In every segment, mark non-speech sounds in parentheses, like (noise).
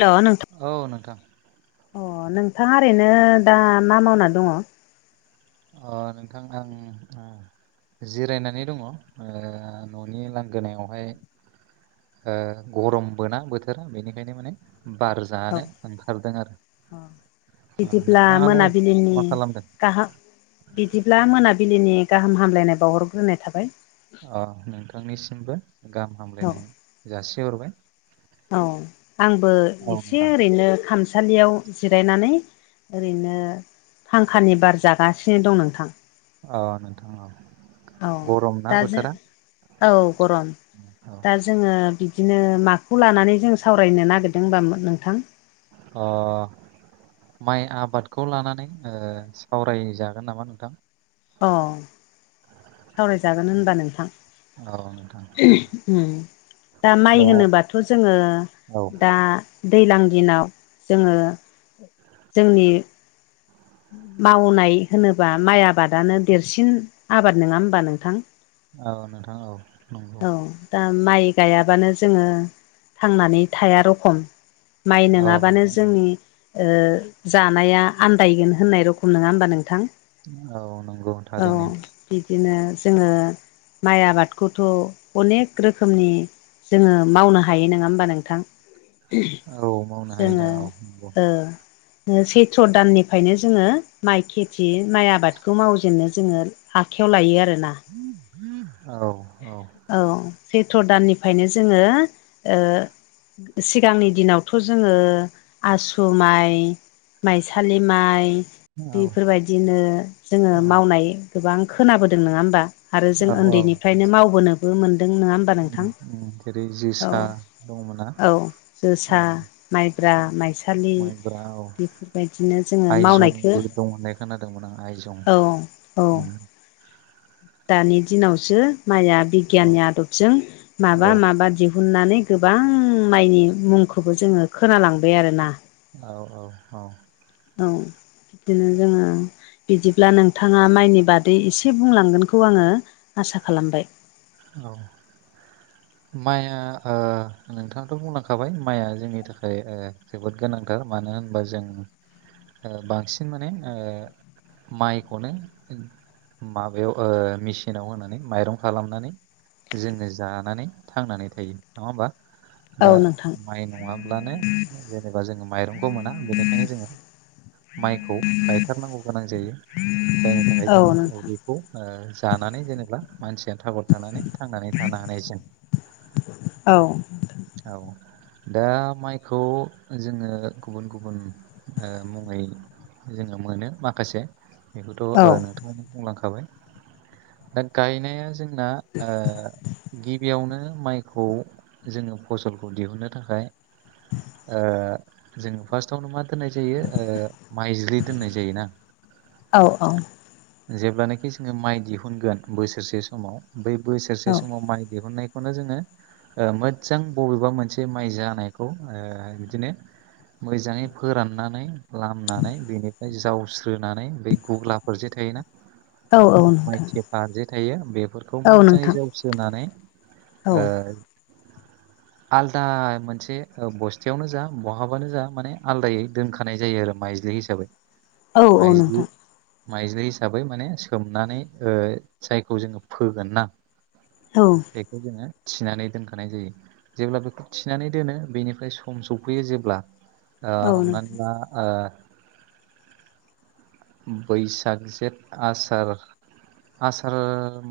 हेल' औ नोंथां। अ नोंथाङा ओरैनो दा मा मावना दङ? अ नोंथां आं उम जिरायनानै दङ ओ न'नि लांगोनायावहाय। ओ गरमबोना बोथोरा बेनिखायनो माने बार औ जानो ओंखारदों आरो ओ नोंथाङालाय मा खालामदों? गाहा बिदिब्ला मोनाबिलिनि गाहाम हामलायनाय बावहरग्रोनाय थाबाय। अ नोंथांनिसिमबो गाहाम औ हामलायनाय जासिहरबाय। औ आंबो औ एसे नोंथां ओरैनो खामसालियाव जिरायनानै ओरैनो फांखानि बार जागासिनो दं नोंथां। अ नोंथां अ। औ दा जों औ गरम औ दा जोङो बिदिनो माखौ लानानै जों सावरायनो नागिरदों होमबा नोंथां? अ माइ आबादखौ लानानै ओ सावरायजागोन नामा नोंथां? अ सावरायजागोन होनबा नोंथां। औ नोंथां। उम दा माइ होनोबाथ' जोङो औ दा दैलां दिनाव जोङो जोंनि मावनाय होनोबा माइ आबादानो देरसिन आबाद नङा होमबा नोंथां? औ नोंथां औ नंगौ। औ दा माइ गाइयाबानो जोङो थांनानै थाया रखम। माइ औ नङाबानो नोंथां औ जोंनि ओ जानाया आन्दायगोन होननाय रखम नङा होमबा नोंथां? औ नंगौ औ थारैनो। बिदिनो जोङो माइ आबादखौथ' अनेक रोखोमनि जोङो मावनो हायो नङा होमबा नोंथां? औ मावनो हायो दा जोङो औ नंगौ ओ सैथ्र' दाननिफ्रायनो जोङो माइ खेथि माइ आबादखौ मावजेननो जोङो आखायाव लायो आरोना। औ। औ सैथ्र' दाननिफ्रायनो जोङो ओ सिगांनि दिनावथ' जोङो आसु माइ माइसालि माइ। बेफोरबायदिनो जोङो औ मावनाय गोबां खोनाबोदों नङा होमबा। आरो जों औ औ उन्दैनिफ्रायनो मावबोनोबो मोनदों नङा होनबा उम नोंथां उम जेरै औ जोसा दंमोना औ औ जोसा माइब्रा, माइसालि माइब्रा औ बेफोरबायदिनो जोङो आइजंबो मावनायखो दं होननाय खोनादोंमोन आं आइजं उम। दानि दिनावसो माइआ औ बिगियाननि आदबजों औ माबा माबा दिहुन हुननानै गोबां मायनि मुंखौबो जोङो खोनालांबाय आरो ना। औ औ औ। औ बिदिनो जोङो बिदिब्ला नोंथाङा माइनि बादै एसे बुंलांगोनखौ आङो आसा खालामबाय। औ। माइआ ओ नोंथाङाथ' बुंलांखाबाय माइआ जोंनि थाखाय ओ जोबोद गोनांथार मानो होनबा जों ओ बांसिन माने ओ माइखौनो माबायाव ओ मेसिनाव होनानै माइरं खालामनानै। जोंङो जानानै थांनानै थायो नङा होमबा औ दा नोंथां माइ नङाब्लानो जेनेबा जोङो माइरंखौ मोना बेनिखायनो जोङो माइखौ गायथारनांगौ गोनां जायो। जायनि थाखाय औ जोङो नोंथां उदैखौ ओ जानानै जेनेबा मानसिया था थानानै थांनानै थानो हानाय जों औ। औ। दा माइखौ जोङो गुबुन गुबुन ओ मुङै जोङो मोनो माखासे बेखौथ' औ ओ नोंथांङाबो बुंलांखाबाय दा गायनाया जों जोंना ओ गिबियावनो माइखौ जोङो फसलखौ दिहुनन्नो थाखाय ओ जोङो फार्स्टआवनो मा दोननाय जायो ओ माइज्लि दोननाय जायोना। औ जेब्लानोखि जोङो माइ दिहुनगोन बोसोरसे समाव बै औ बोसोरसे समाव माइ दिहुननाय खौनो जोङो ओ मोजां बबेबा मोनसे माइ जानायखौ ओ बिदिनो मोजाङै फोराननानै लामनानै बेनिफ्राय जावस्रोनानै बे गुग्लाफोरजे थायोना। औ औ नोंथां माइ थेफा जे थायो बेफोरखौ औ मोजाङै नोंथां जावसोनानै औ ओ आलदा मोनसे बस्थायावनो जा बहाबानो जा माने आलादायै दोनखानाय जायो आरो माइज्लि हिसाबै। (inaudible) नोंथां माइज्लि। माइज्लि हिसाबै माने सोमनानै ओ जायखौ जोङो फोगोन ना। औ बेखौ जोङो थिनानै दोनखानाय जायो। जेब्ला बेखौ थिनानै दोनो बेनिफ्राय सम सफैयो जेब्ला ओ औ हमनानै नोंथां ला ओ (inaudible) बैसाग जेद आसार आसार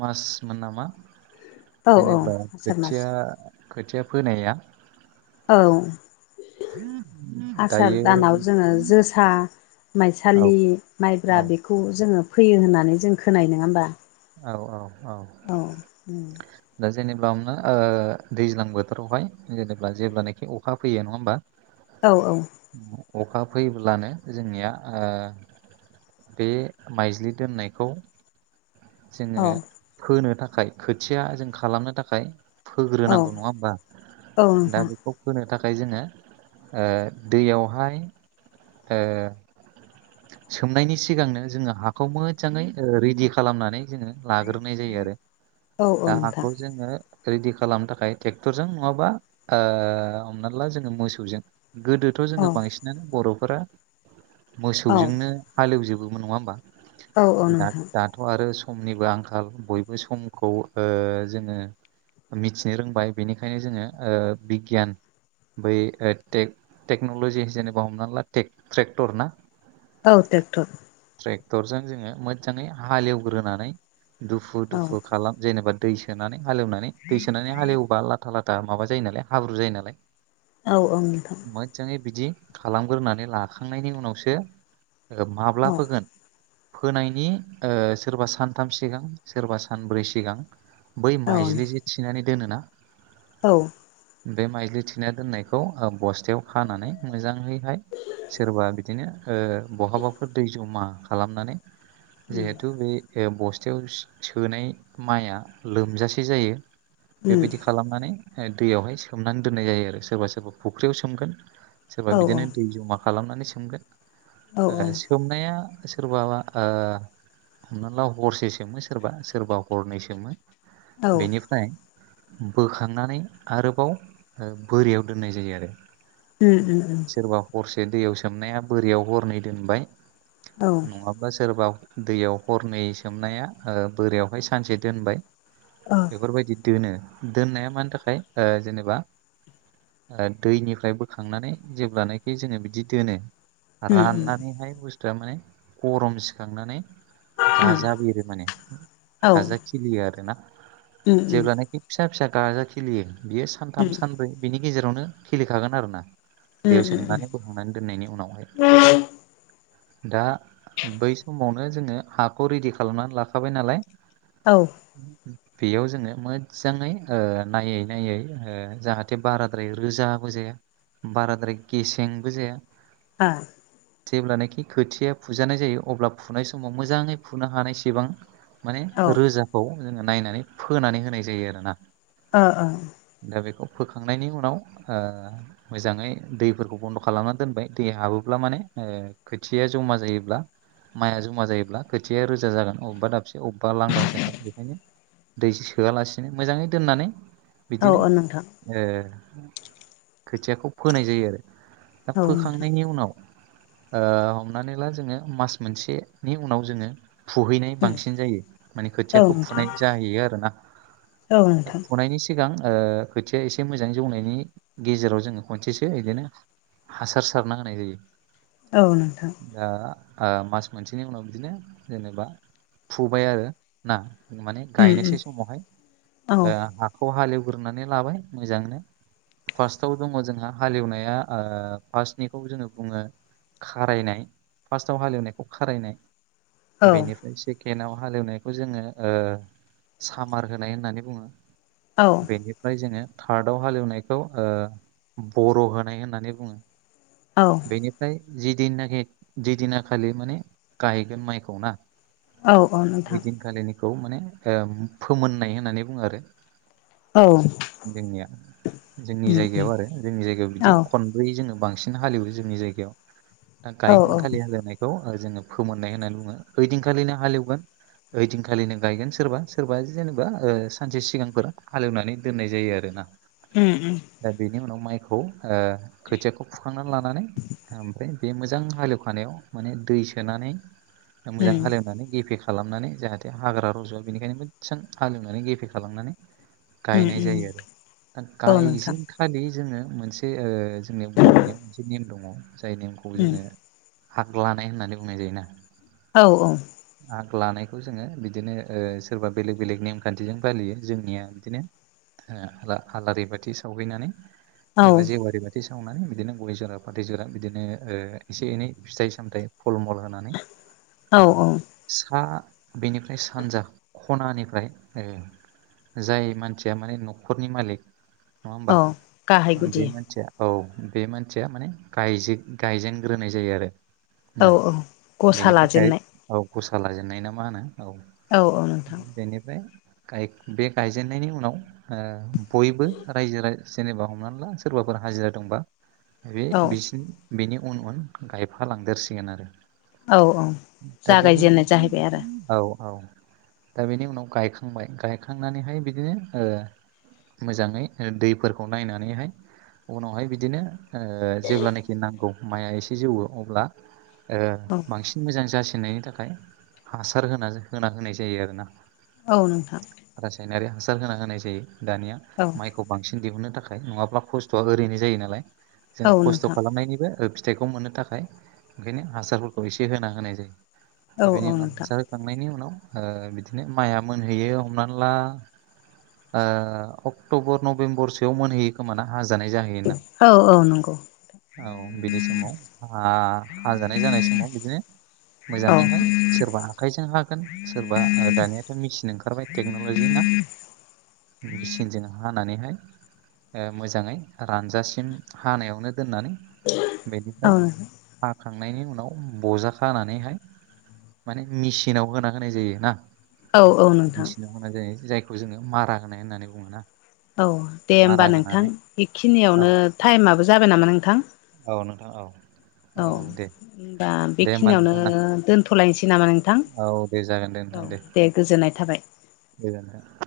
मासमोन नामा औ औ जेनेब्ला आसार मास खोथिया खोथिया फोनाया औ आसार दायो दानाव जोङो जो सा औ माइसालि औ माइब्रा बेखौ जोङो फैयो होननानै जों खोनानाय नङा होमबा? औ औ औ औ दा जेनेबा हमना ला ओ दैज्लां बोथोरावहाय जेनेबा जेब्लानाखि अखा फैयो नङा होमबा औ औ अखा फैब्लानो जोंनिया ओ बे माइज्लि दोननायखौ औ जोङो फोनो थाखाय खोथिया जों खालामनो थाखाय औ फोग्रोनांगौ नङा होमबा औ दा नोंथां बे खौ फोनो थाखाय जोङो ओ दैयावहाय ओ सोमनायनि सिगांनो जोङो हाखौ मोजाङै ओ रेडि खालामनानै जोङो लाग्रोनाय जायो आरो औ औ दा नोंथां हाखौ जोङो रेडि खालामनो थाखाय ट्रेक्टरजों नङाबा ओ हमना ला जोङो मोसौजों गोदो थ' औ जोङो बांसिनानो बर'फोरा औ मोसौजोंनो हालौजोबोमोन नङा होमबा? औ औ नोंथां दा दाथ' आरो समनिबो आंखाल बयबो समखौ ओ जोङो मिथिनो रोंबाय बेनिखायनो जोङो ओ बिगियान बै टेक्न'लजि जेनेबा हमनानै ला ट्रेक्टर ना औ ट्रेक्टर ट्रेक्टरजों जोङो मोजाङै हालेवग्रोनानै दुफु औ दुफु खालाम जेनेबा दै सोनानै हालेवनानै दै सोनानै हालेवबा लाथा लाथा माबा जायो नालाय हाब्रु जायो नालाय औ औ नोंथां मोज्जाङै बिदि खालामगोरोनानै लाखांनायनि उनावसो माब्ला औ फोगोन फोनायनि ओ सोरबा सानथाम सिगां सोरबा सानब्रै सिगां बै औ माइज्लि जे थिनानै दोनोना औ बे माइज्लि थिना दोननायखौ बस्थायाव खानानै मोजाङैहाय सोरबा बिदिनो ओ बहाबाफोर दै जमा खालामनानै उम जिहेथु बे बस्थायाव सोनाय माइआ लोमजासे जायो उम बेबायदि खालामनानै दैयावहाय सोमनानै दोननाय जायो आरो सोरबा सोरबा फुख्रियाव सोमगोन सोरबा औ बिदिनो दै जमा खालामनानै औ सोमगोन सोमनाया सोरबाबा हमना ला हरसे सोमो सोरबा सोरबा हरनै सोमो औ बेनि फ्राय बोखांनानै आरोबाव बोरियाव दोननाय जायो आरो उम उम उम सोरबा हरसे दैयाव सोमनाया बोरियाव हरनै दोनबाय औ नङाब्ला सोरबा दैयाव हरनै सोमनाया ओ बोरियावहाय सानसे दोनबाय ओ बेफोरबायदि दोनो दोननाया मानि थाखाय ओ जेनेबा दैनिफ्राय बोखांनानै जेब्लानाखि जोङो बिदि दोनो उम उम राननानैहाय बुस्थुआ माने गरम सिखांनानै गाजा बेरो माने औ गाजा उम खिलियो आरोना उम जेब्लानाखि फिसा फिसा गाजा खिलियो बियो सानथाम सानब्रै बिनि गेजेरावनो खिलिखागोन आरोना उम दैयाव उम उम सोमनानै दोननायनि उनावहाय दा बै समाव माने जोङो हाखौ रेडि खालामनानै लाखाबाय नालाय औ (inaudible) बेयाव जोङो मोजाङै ओ नायै नायै ओ जाहाथे बाराद्राय रोजाबो जाया बाराद्राय गेसेंबो जाया आह जेब्लानाखि खोथिया फुजानाय जायो अब्ला फुनाय समाव मोजाङै फुनो हानायसिबां माने औ ओ रोजा खौ जोङो नायनानै फोनानै होनाय जायो आरोना ओ ओ दा बेखौ फोखांनायनि उनाव ओ मोजाङै दैफोरखौ बन्द' खालामनानै दोनबाय दै हाबोब्ला माने ओ खोथिया जमा जायोब्ला माइआ जमा जायोब्ला खोथिया रोजा जागोन अबेबा दाबसे अबेबा लांदां जागोन बेखायनो दै सोआलासिनो मोजाङै दोननानै बिदिनो औ नोंथां ओ खोथियाखौ फोनाय जायो आरो दा औ नोंथां फोखांनायनि उनाव हमनानै ला जोङो मास मोनसेनि उनाव जोङो फुहैनाय बांसिन जायो माने खोथियाखौ उम फुनाय जाहैयो आरोना औ नोंथां फुनायनि सिगां ओ खोथिया एसे मोजाङै जौनायनि गेजेराव जोङो खनसेसो बिदिनो हासार सारना होनाय जायो औ नोंथां दा ओ मास मोनसेनि उनाव बिदिनो जेनेबा फुबाय आरो ना माने उम उम गायनोसै समावहाय औ ओ हा खौ हालेवग्रोनानै लाबाय मोजांनो फार्स्टआव दङ जोंहा हालेवनाया ओ फार्स्टनिखौ जोङो बुङो खारायनाय फार्स्टआव हालेवनायखौ खारायनाय औ बेनि बे सेकेणडआव हालेवनायखौ जोङो ओ सामार होनाय होननानै बुङो औ बेनिफ्राय जोङो थार्दआव हालेवनायखौ ओ बर' होनाय होननानै बुङो औ बेनिफ्राय जिदिनाखि जिदिनाखालि माने गाहैगोन माइखौ ना औ औ नोंथां ओइदिनखालिनिखौ माने ओ फोमोननाय होननानै बुङो आरो औ जोंनिया जोंनि जायगायाव आरो जोंनि जायगायाव बिदि औ खन ब्रै जोङो बांसिन हालेवो जोंनि जायगायाव दा औ गायखोन खालि हालेनाय खौ ओ जोङो फोमोननाय होननानै बुङो ओइदिनखालिनो हालेवगोन ओइदिनखालिनो गायगोन सोरबा सोरबा जेनेबा ओ सानसे सिगांफोर हालेवनानै दोननाय जायो आरोना उम उम दा बेनि उनाव माइखौ ओ खोथियाखौ फुखांनानै लानानै ओमफ्राय बे मोजां हालेवखानायाव माने दै सोनानै मोजां उम हालेवनानै गेफेखा खालामनानै जाहाथे हाग्रा रज'वा बेनिखायनो मोजां हालेवनानै गेफे खालामनानै उम गायनाय उम जायो आरो दा औ नोंथां गायजेन खालि जोङो मोनसे ओ जोंनि बर'नियाव मोनसे नेम दङ जाय नेमखौ उम जोङो हाग लानाय होननानै बुंनाय जायोना औ औ आग लानायखौ जोङो बिदिनो ओ सोरबा बेलेग बेलेग नेमखान्थिजों फालियो जोंनिया बिदिनो ओ आला आलारि बाथि सावहैनानै एबा औ जेवारि बाथि सावनानै बिदिनो गय जरा फाथै जरा बिदिनो ओ एसे एनै फिथाइ सामथाइ फल मल होनानै औ ओ औ सा बेनिफ्राय सानजा खनानिफ्राय ओ जाय मानसिया माने न'खरनि मालिक नङा औ होमबा गाहाय गुदि बे मानसिया औ बे मानसिया माने गाजे गायजेनग्रोनाय जायो आरो। औ ना औ गसा बेनिफ्राय गाय लाजेननाय औ गसा लाजेननाय ना मा होनो औ औ नोंथां बेनिफ्राय गाग बे गायजेननायनि उनाव ओ बयबो रायजो राज जेनेबा हमनानै ला सोरबाफोर हाजिरा दंबा बे औ बिसनि बेनि उन उन गाय फालांदेरसिगोन आरो। औ औ दा बेनि जागायजेननाय जाहैबाय आरो उनाव औ औ दा बेनि उनाव गायखांबाय गायखांनानैहाय बिदिनो ओ मोजाङै ओ दैफोरखौ नायनानैहाय उनावहाय बिदिनो ओ जेब्लानाखि नांगौ माइआ एसे जौवो अब्ला ओ औ बांसिन मोजां जासिननायनि थाखाय हासार होना होना होनाय जायो आरोना औ नोंथां रासायनारि हासार होना होनाय जायो दानिया औ माइ खौ बांसिन दिहुननो थाखाय नङाब्ला खस्थ'आ ओरैनो जायो नालाय औ जोंङो खस्थ' नोंथां खालामनायनिबो ओ फि फिथाइखौ मोननो थाखाय ओंखायनो हासारफोरखौ एसे होना होनाय जायो औ दा बेनि औ उनाव नोंथां हासार थांनायनि उनाव ओ बिदिनो माइया मोनहैयो हमनानै ला ओ अक्ट'बर नभेम्बर सोयाव मोनहैयो खोमाना हाज जानाय जाह औ औ नंगौ (unintelligible) औ बिनि समाव आ हाजानाय जानाय समाव बिदिनो औ मोजांङैहाय सोरबा आखाइजों हागोन सोरबा ओ दानियाथ' मेसिन ओंखारबाय टेक्न'लजि ना? मेचिनजों हानानैहाय ओ मोजांङै रानजासिम हानायावनो दोननानै बेनिफ्राय औ हाखांनायनि उनाव बजा खानानैहाय माने मेसिनाव होना होनाय जायो ना? औ औ नोंथां। बुंनाय जायो जायखौ जोंङो मारा होनाय होननानै बुंङोना? औ दे होमबा नोंथां औ बेखिनियावनो टाइमाबो जाबाय नामा नोंथां? औ नोंथां औ औ दे। दा दे होमबा बेखिनियावनो नोंथां दोनथ'लायनोसै नामा नों थां औ दे जागोन दे नोंथां औ दे गोजोननाय थाबाय। दे नोंथा।